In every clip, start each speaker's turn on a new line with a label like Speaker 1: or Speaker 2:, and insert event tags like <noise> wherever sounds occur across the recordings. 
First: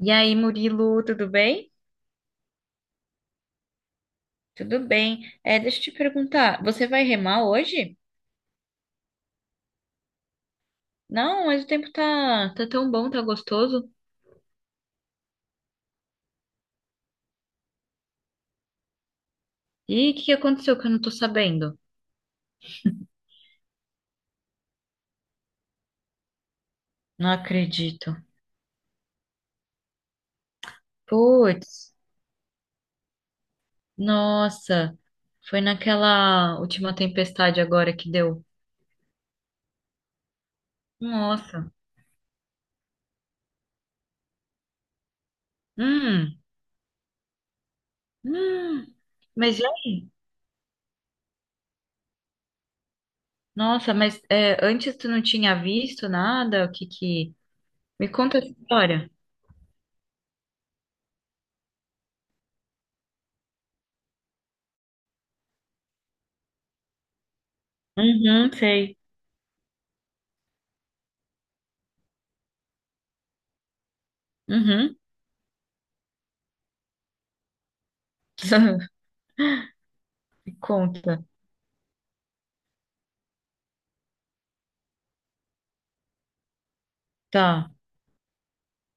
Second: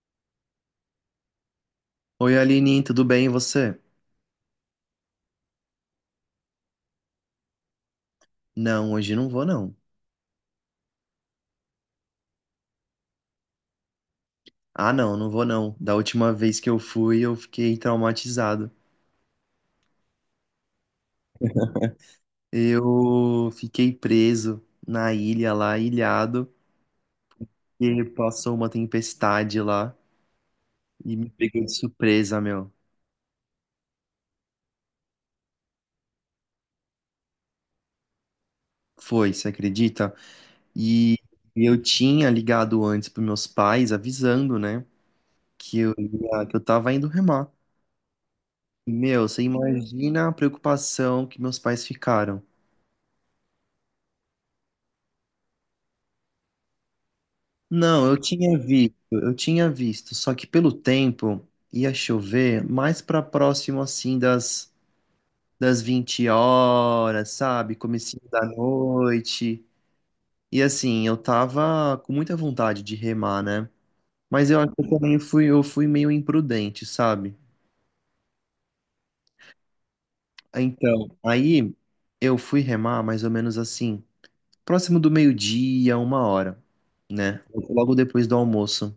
Speaker 1: E aí, Murilo, tudo bem?
Speaker 2: Oi, Aline, tudo bem e você?
Speaker 1: Tudo bem. Deixa eu te perguntar, você vai remar hoje?
Speaker 2: Não, hoje não vou não.
Speaker 1: Não, mas o tempo tá tão bom, tá gostoso.
Speaker 2: Ah, não, não vou não. Da última vez que eu fui, eu fiquei traumatizado.
Speaker 1: E o que que aconteceu que eu não tô sabendo?
Speaker 2: Eu fiquei preso na ilha lá, ilhado,
Speaker 1: Não
Speaker 2: e
Speaker 1: acredito.
Speaker 2: passou uma tempestade lá e me pegou de
Speaker 1: Puts,
Speaker 2: surpresa, meu.
Speaker 1: nossa, foi naquela última tempestade agora que deu.
Speaker 2: Foi, você acredita? E
Speaker 1: Nossa,
Speaker 2: eu tinha ligado antes pros meus pais, avisando, né,
Speaker 1: hum,
Speaker 2: que eu tava indo remar. E,
Speaker 1: hum.
Speaker 2: meu, você
Speaker 1: Mas e aí?
Speaker 2: imagina a preocupação que meus pais ficaram.
Speaker 1: Nossa, mas é, antes tu não tinha visto nada? O que que...
Speaker 2: Não,
Speaker 1: Me
Speaker 2: eu
Speaker 1: conta essa
Speaker 2: tinha visto,
Speaker 1: história.
Speaker 2: eu tinha visto, só que pelo tempo ia chover mais para próximo assim das 20 horas, sabe? Comecinho da
Speaker 1: Uhum, sei.
Speaker 2: noite. E assim, eu tava com muita vontade de remar, né? Mas eu acho que
Speaker 1: Uhum.
Speaker 2: eu fui meio imprudente, sabe?
Speaker 1: <laughs>
Speaker 2: Então,
Speaker 1: Conta.
Speaker 2: aí eu fui remar mais ou menos assim, próximo do meio-dia, uma hora, né?
Speaker 1: Tá.
Speaker 2: Logo depois do almoço.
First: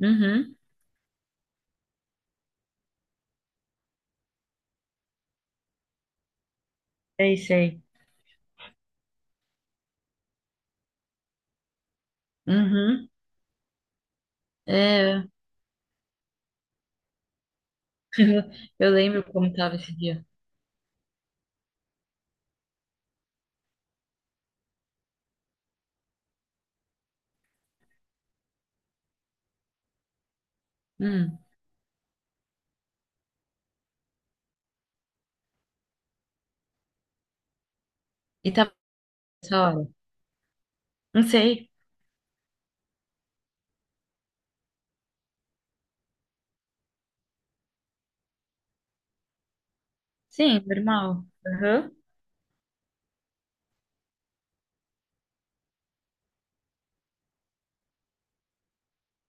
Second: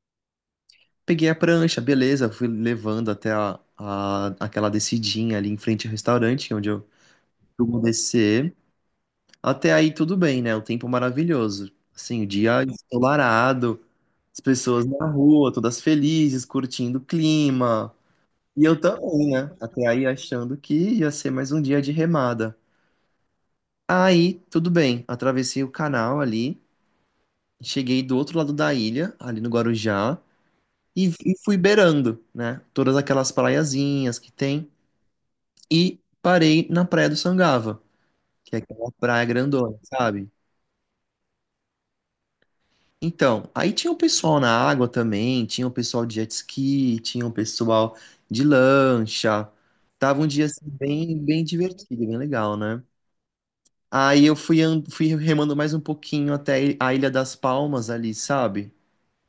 Speaker 1: Uhum.
Speaker 2: Peguei a prancha, beleza, fui levando até aquela descidinha ali em frente ao restaurante, onde eu
Speaker 1: Sei,
Speaker 2: eu
Speaker 1: sei.
Speaker 2: vou descer. Até aí tudo bem, né? O tempo maravilhoso. Assim, o dia
Speaker 1: Uhum.
Speaker 2: ensolarado, as pessoas na
Speaker 1: É,
Speaker 2: rua, todas felizes, curtindo o clima. E eu
Speaker 1: eu lembro
Speaker 2: também,
Speaker 1: como
Speaker 2: né?
Speaker 1: tava
Speaker 2: Até
Speaker 1: esse
Speaker 2: aí
Speaker 1: dia.
Speaker 2: achando que ia ser mais um dia de remada. Aí, tudo bem, atravessei o canal ali, cheguei do outro lado da ilha, ali no Guarujá, e
Speaker 1: Hum.
Speaker 2: fui beirando, né? Todas aquelas praiazinhas que tem. E parei na Praia do Sangava,
Speaker 1: E
Speaker 2: que é
Speaker 1: tava
Speaker 2: aquela praia
Speaker 1: essa
Speaker 2: grandona,
Speaker 1: hora?
Speaker 2: sabe?
Speaker 1: Não sei.
Speaker 2: Então, aí tinha o pessoal na água também, tinha o pessoal de jet ski, tinha o pessoal de lancha. Tava um dia
Speaker 1: Sim,
Speaker 2: assim, bem,
Speaker 1: normal.
Speaker 2: bem
Speaker 1: Aham.
Speaker 2: divertido, bem legal, né? Aí eu fui, fui remando mais um pouquinho até a Ilha das Palmas ali, sabe?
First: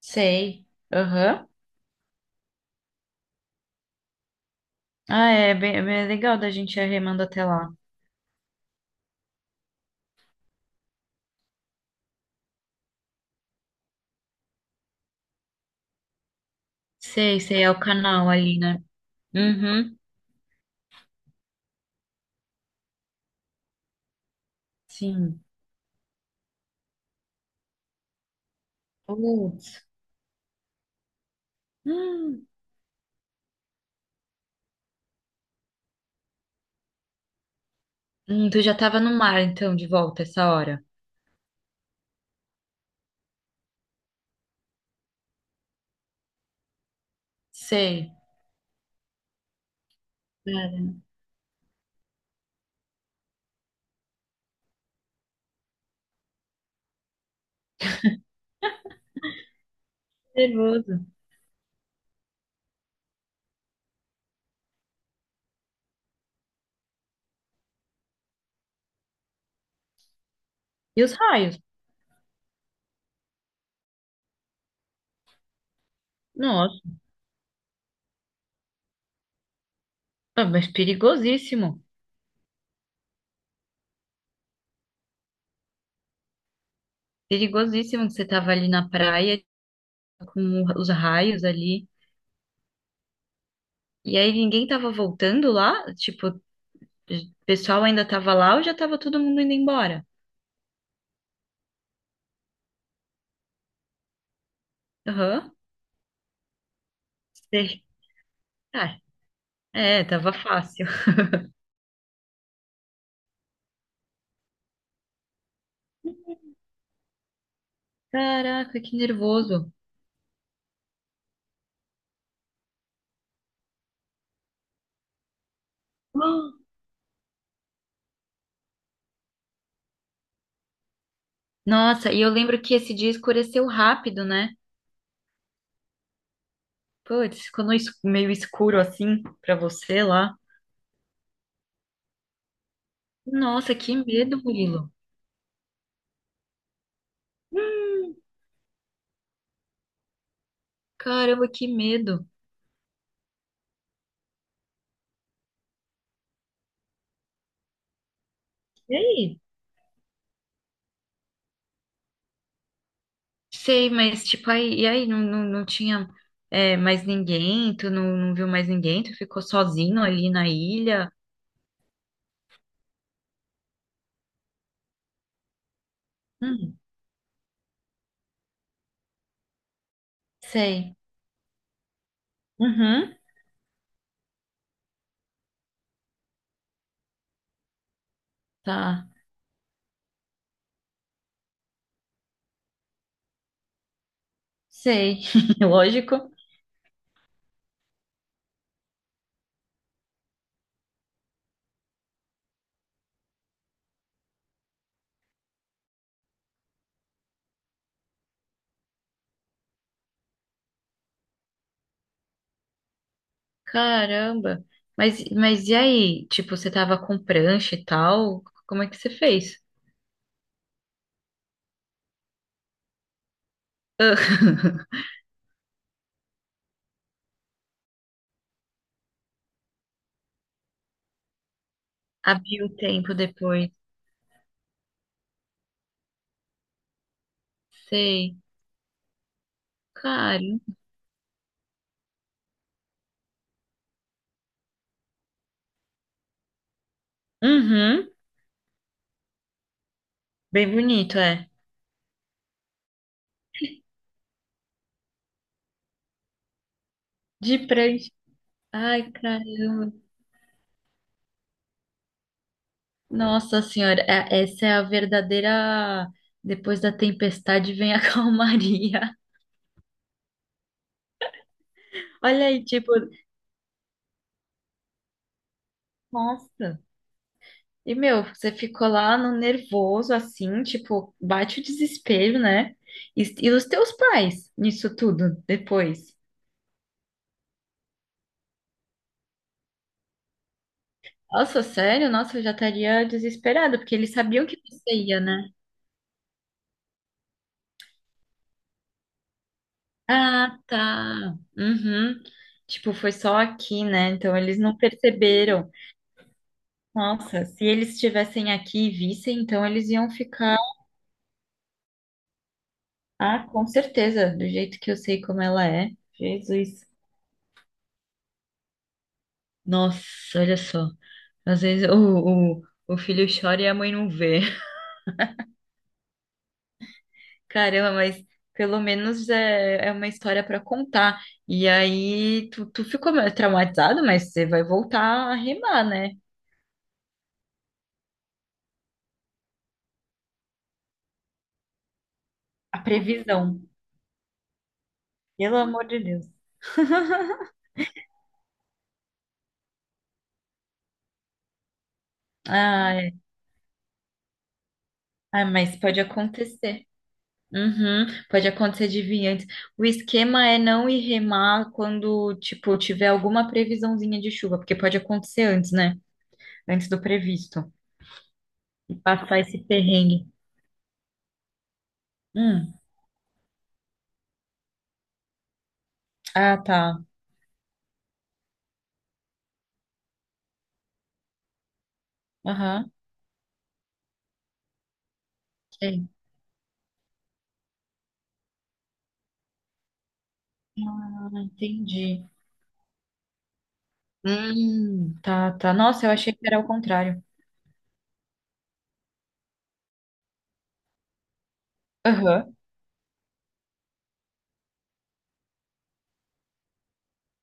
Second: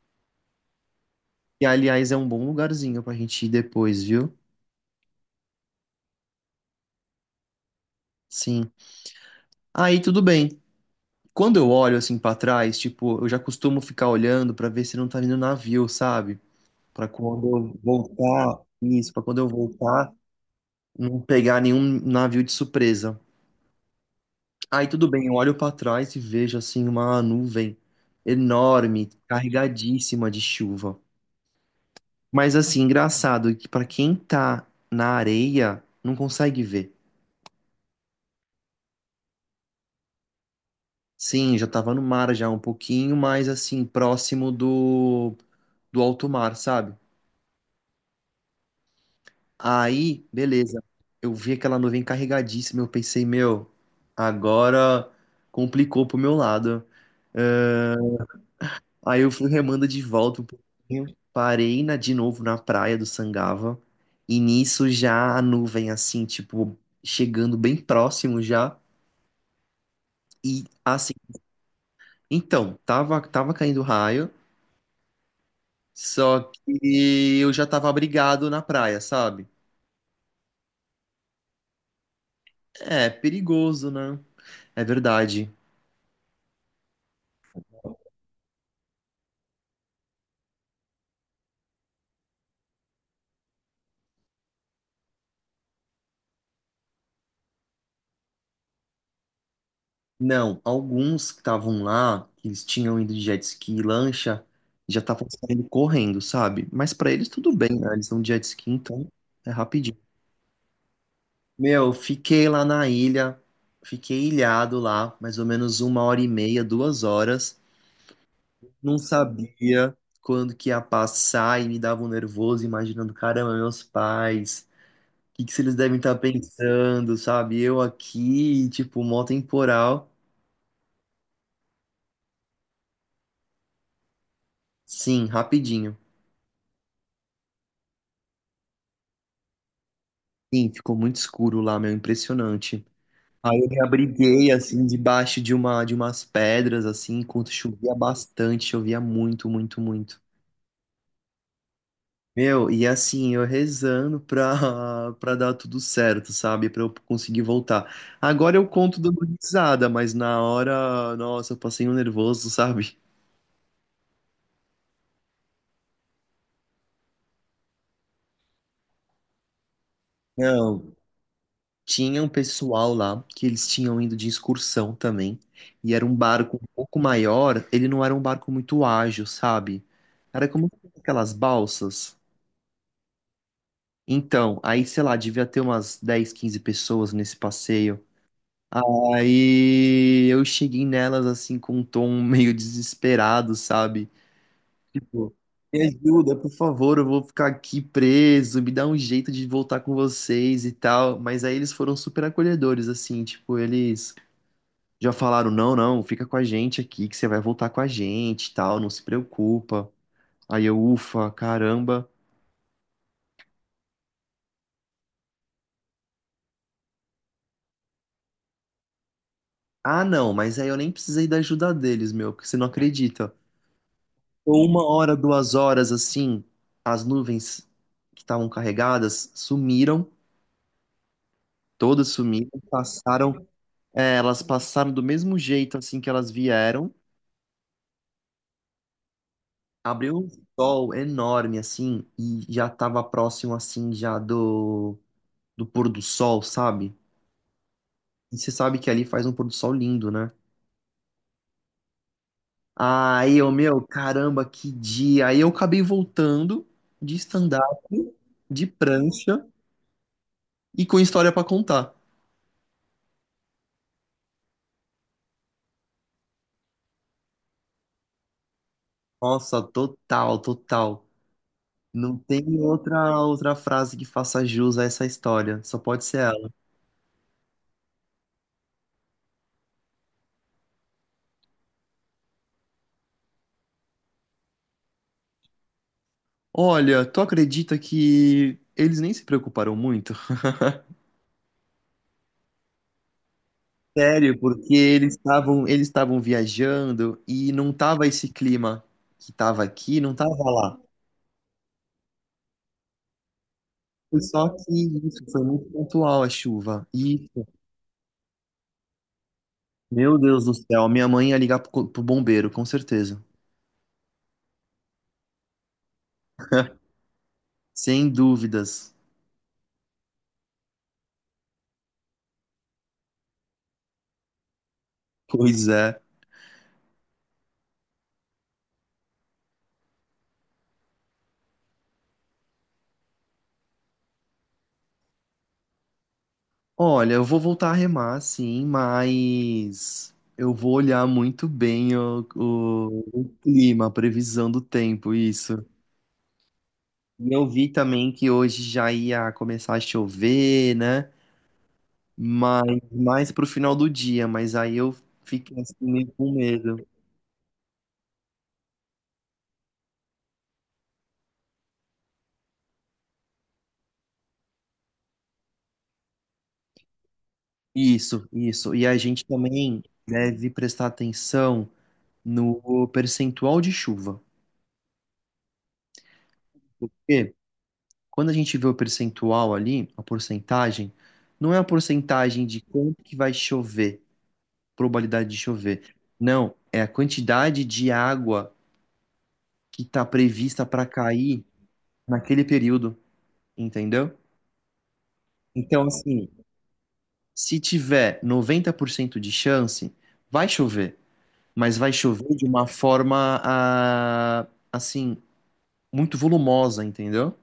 Speaker 1: Sei. Aham.
Speaker 2: Que, aliás, é um bom lugarzinho pra gente ir depois, viu?
Speaker 1: Ah, é bem legal da gente ir remando até lá.
Speaker 2: Sim. Aí tudo bem. Quando eu olho assim pra trás, tipo, eu já costumo ficar olhando pra ver se não tá vindo navio, sabe? Para
Speaker 1: Sei,
Speaker 2: quando
Speaker 1: sei, é
Speaker 2: eu
Speaker 1: o canal ali,
Speaker 2: voltar,
Speaker 1: né?
Speaker 2: isso, para quando eu
Speaker 1: Uhum.
Speaker 2: voltar, não pegar nenhum navio de surpresa. Aí tudo bem, eu
Speaker 1: Sim.
Speaker 2: olho para trás e vejo assim uma nuvem enorme,
Speaker 1: Putz.
Speaker 2: carregadíssima de chuva.
Speaker 1: Hum.
Speaker 2: Mas assim, engraçado que para quem tá na areia, não consegue ver.
Speaker 1: Tu já tava no mar, então, de volta essa hora.
Speaker 2: Sim, já tava no mar já um pouquinho, mas assim, próximo do do alto mar, sabe?
Speaker 1: Sei.
Speaker 2: Aí,
Speaker 1: Cara,
Speaker 2: beleza. Eu vi aquela nuvem carregadíssima. Eu pensei, meu, agora complicou pro meu lado. Ah, aí eu fui remando de volta um
Speaker 1: nervoso.
Speaker 2: pouquinho. Parei na, de novo na praia do Sangava. E nisso já a nuvem, assim, tipo, chegando bem próximo já. E
Speaker 1: E os
Speaker 2: assim,
Speaker 1: raios?
Speaker 2: então, tava caindo raio. Só
Speaker 1: Nossa,
Speaker 2: que eu já tava abrigado na praia, sabe?
Speaker 1: ah, mas perigosíssimo.
Speaker 2: É, perigoso, né? É verdade.
Speaker 1: Perigosíssimo que você tava ali na praia com os raios ali. E aí ninguém tava voltando lá? Tipo, o pessoal ainda tava lá ou já tava todo mundo indo embora?
Speaker 2: Não, alguns que estavam lá, que eles tinham ido de jet ski e lancha, já estavam
Speaker 1: Aham,
Speaker 2: saindo correndo, sabe? Mas pra eles tudo bem,
Speaker 1: sei.
Speaker 2: né? Eles estão de jet ski,
Speaker 1: Ah,
Speaker 2: então é rapidinho.
Speaker 1: é, tava fácil. <laughs>
Speaker 2: Meu, fiquei lá na ilha, fiquei ilhado lá, mais ou menos uma hora e meia, duas horas.
Speaker 1: Caraca, que
Speaker 2: Não
Speaker 1: nervoso.
Speaker 2: sabia quando que ia passar e me dava um nervoso, imaginando, caramba, meus pais, o que que se eles devem estar
Speaker 1: Ah,
Speaker 2: pensando, sabe? Eu aqui, tipo, mó temporal.
Speaker 1: nossa, e eu lembro que esse dia escureceu rápido, né?
Speaker 2: Sim, rapidinho.
Speaker 1: Putz, ficou no meio escuro assim pra você lá.
Speaker 2: Sim, ficou muito escuro lá, meu, impressionante. Aí eu
Speaker 1: Nossa,
Speaker 2: me
Speaker 1: que medo,
Speaker 2: abriguei, assim,
Speaker 1: Murilo.
Speaker 2: debaixo de uma, de umas pedras, assim, enquanto chovia
Speaker 1: Hum,
Speaker 2: bastante, chovia muito, muito, muito.
Speaker 1: caramba, que medo.
Speaker 2: Meu, e assim, eu rezando pra, <laughs> pra dar tudo certo, sabe? Pra eu conseguir voltar. Agora eu
Speaker 1: E
Speaker 2: conto dando
Speaker 1: aí?
Speaker 2: risada, mas na hora, nossa, eu passei um nervoso, sabe?
Speaker 1: Sei, mas tipo, aí, e aí não tinha é, mais ninguém, tu não viu mais ninguém, tu ficou sozinho ali na
Speaker 2: Não.
Speaker 1: ilha.
Speaker 2: Tinha um pessoal lá que eles tinham ido de excursão também, e era um barco um
Speaker 1: Hum,
Speaker 2: pouco maior, ele não era um barco muito ágil, sabe? Era como
Speaker 1: sei.
Speaker 2: aquelas balsas.
Speaker 1: Uhum,
Speaker 2: Então, aí, sei lá, devia ter umas 10 15 pessoas nesse passeio.
Speaker 1: tá.
Speaker 2: Aí eu cheguei nelas assim com um tom <laughs> meio desesperado, sabe?
Speaker 1: Sei.
Speaker 2: Tipo,
Speaker 1: <laughs>
Speaker 2: me
Speaker 1: Lógico.
Speaker 2: ajuda, por favor, eu vou ficar aqui preso, me dá um jeito de voltar com vocês e tal. Mas aí eles foram super acolhedores, assim, tipo, eles já falaram, não, não, fica com a gente aqui, que você vai voltar com a gente, e tal, não se preocupa. Aí eu, ufa, caramba.
Speaker 1: Caramba. Mas e aí? Tipo, você tava com prancha e tal? Como é que você fez?
Speaker 2: Ah, não, mas aí eu nem precisei da ajuda deles, meu, porque você não acredita. Ou uma hora, duas horas, assim, as nuvens que estavam carregadas sumiram, todas sumiram,
Speaker 1: Abriu o tempo
Speaker 2: passaram,
Speaker 1: depois.
Speaker 2: é, elas passaram do mesmo jeito, assim, que elas vieram.
Speaker 1: Sei.
Speaker 2: Abriu um
Speaker 1: Cara.
Speaker 2: sol enorme, assim, e já tava próximo, assim, já do, do pôr do sol, sabe?
Speaker 1: Uhum.
Speaker 2: E você sabe que ali faz um pôr do sol lindo, né?
Speaker 1: Bem bonito, é.
Speaker 2: Aí eu, meu, caramba, que dia. Aí eu acabei voltando de
Speaker 1: De
Speaker 2: stand-up,
Speaker 1: prancha.
Speaker 2: de
Speaker 1: Ai,
Speaker 2: prancha
Speaker 1: caramba.
Speaker 2: e com história pra contar.
Speaker 1: Nossa Senhora, essa é a verdadeira. Depois da tempestade vem a <laughs> calmaria.
Speaker 2: Nossa, total, total. Não
Speaker 1: Olha
Speaker 2: tem
Speaker 1: aí, tipo,
Speaker 2: outra frase que faça jus a essa história. Só pode ser ela.
Speaker 1: nossa. E meu, você ficou lá no nervoso, assim, tipo, bate o desespero, né? E os teus pais nisso tudo depois.
Speaker 2: Olha, tu acredita que eles nem se preocuparam muito?
Speaker 1: Nossa, sério? Nossa, eu já estaria desesperada, porque eles
Speaker 2: Sério,
Speaker 1: sabiam que
Speaker 2: porque
Speaker 1: você
Speaker 2: eles
Speaker 1: ia, né?
Speaker 2: estavam eles estavam viajando e não tava esse clima que tava aqui, não tava
Speaker 1: Ah,
Speaker 2: lá.
Speaker 1: tá. Uhum. Tipo, foi só aqui, né?
Speaker 2: Foi
Speaker 1: Então
Speaker 2: só
Speaker 1: eles
Speaker 2: que
Speaker 1: não
Speaker 2: isso, foi muito
Speaker 1: perceberam.
Speaker 2: pontual a chuva. Isso.
Speaker 1: Nossa, se eles estivessem aqui e vissem, então eles iam
Speaker 2: Meu Deus do
Speaker 1: ficar.
Speaker 2: céu, minha mãe ia ligar pro, pro bombeiro, com certeza.
Speaker 1: Ah, com certeza, do jeito que eu sei como ela é. Jesus.
Speaker 2: Sem dúvidas.
Speaker 1: Nossa, olha só. Às vezes o filho chora e a mãe não vê. <laughs>
Speaker 2: Pois é.
Speaker 1: Caramba, mas pelo menos é, é uma história para contar. E aí tu, tu ficou meio traumatizado, mas você vai voltar a rimar, né?
Speaker 2: Olha, eu vou voltar a remar, sim, mas eu vou olhar muito bem o,
Speaker 1: A
Speaker 2: o
Speaker 1: previsão.
Speaker 2: clima, a previsão do tempo,
Speaker 1: Pelo
Speaker 2: isso.
Speaker 1: amor de Deus.
Speaker 2: E
Speaker 1: <laughs>
Speaker 2: eu vi também que hoje já ia começar a chover, né? Mas
Speaker 1: Ai, ai,
Speaker 2: mais pro final do dia, mas aí eu fiquei assim
Speaker 1: mas pode
Speaker 2: meio com
Speaker 1: acontecer.
Speaker 2: medo.
Speaker 1: Uhum, pode acontecer de vir antes. O esquema é não ir remar quando, tipo, tiver alguma previsãozinha de chuva, porque pode acontecer antes, né? Antes do previsto.
Speaker 2: Isso, isso. E
Speaker 1: E
Speaker 2: a gente
Speaker 1: passar esse
Speaker 2: também
Speaker 1: perrengue.
Speaker 2: deve prestar atenção
Speaker 1: Hum,
Speaker 2: no percentual de chuva.
Speaker 1: ah, tá.
Speaker 2: Porque quando a gente vê o percentual ali, a porcentagem, não é a porcentagem de
Speaker 1: Aham,
Speaker 2: quanto que vai chover, probabilidade de chover.
Speaker 1: sei.
Speaker 2: Não, é a quantidade de água que está prevista para
Speaker 1: Ah,
Speaker 2: cair
Speaker 1: entendi.
Speaker 2: naquele período, entendeu?
Speaker 1: Tá, tá.
Speaker 2: Então,
Speaker 1: Nossa, eu
Speaker 2: assim,
Speaker 1: achei que era o contrário.
Speaker 2: se tiver 90% de chance, vai chover, mas vai chover de
Speaker 1: Aham.
Speaker 2: uma forma, ah, assim muito volumosa, entendeu?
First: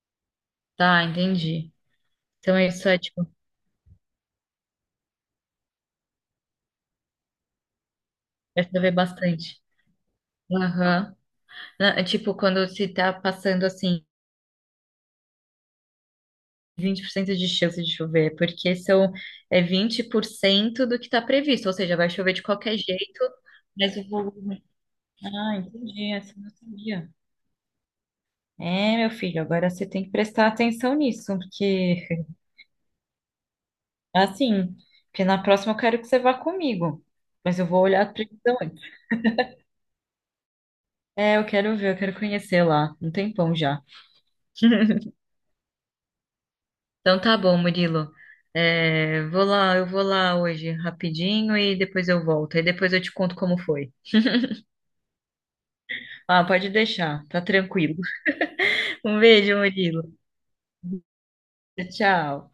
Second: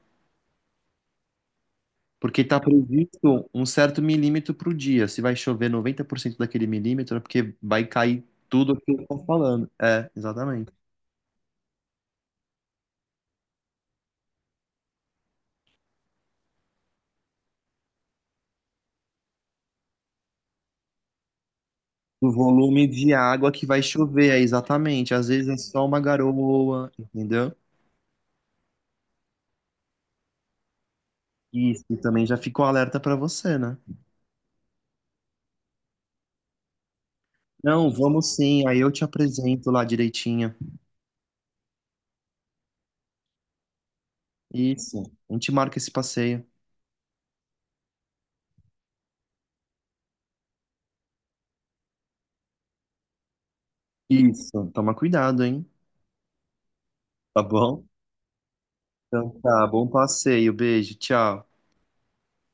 Speaker 1: Tá, entendi.
Speaker 2: Porque
Speaker 1: Então
Speaker 2: está
Speaker 1: é isso é, tipo,
Speaker 2: previsto um certo milímetro pro dia. Se vai chover 90% daquele milímetro, é porque vai cair
Speaker 1: vai
Speaker 2: tudo o que
Speaker 1: saber
Speaker 2: eu estou
Speaker 1: bastante.
Speaker 2: falando. É, exatamente.
Speaker 1: Aham. É tipo, quando se tá passando assim 20% de chance de chover, porque são é 20% do que está previsto, ou seja, vai
Speaker 2: O
Speaker 1: chover de qualquer
Speaker 2: volume de
Speaker 1: jeito,
Speaker 2: água que vai
Speaker 1: mas o
Speaker 2: chover, é
Speaker 1: volume.
Speaker 2: exatamente. Às vezes é
Speaker 1: Ah,
Speaker 2: só uma
Speaker 1: entendi, essa eu não
Speaker 2: garoa,
Speaker 1: sabia.
Speaker 2: entendeu?
Speaker 1: É, meu filho, agora você tem que prestar atenção nisso,
Speaker 2: Isso, e também
Speaker 1: porque
Speaker 2: já ficou alerta para você, né?
Speaker 1: assim, porque na próxima eu quero que você vá comigo, mas eu vou
Speaker 2: Não,
Speaker 1: olhar a
Speaker 2: vamos
Speaker 1: previsão
Speaker 2: sim, aí eu
Speaker 1: antes.
Speaker 2: te apresento lá direitinho.
Speaker 1: É, eu quero ver, eu quero conhecer lá, um tempão já.
Speaker 2: Isso, a gente marca esse passeio.
Speaker 1: Então tá bom, Murilo. É, vou lá, eu vou lá hoje rapidinho e depois eu volto. E depois eu te conto como foi.
Speaker 2: Isso, toma cuidado, hein?
Speaker 1: Ah, pode deixar, tá
Speaker 2: Tá bom?
Speaker 1: tranquilo. Um
Speaker 2: Então
Speaker 1: beijo,
Speaker 2: tá, bom
Speaker 1: Murilo.
Speaker 2: passeio, beijo, tchau.
Speaker 1: Tchau.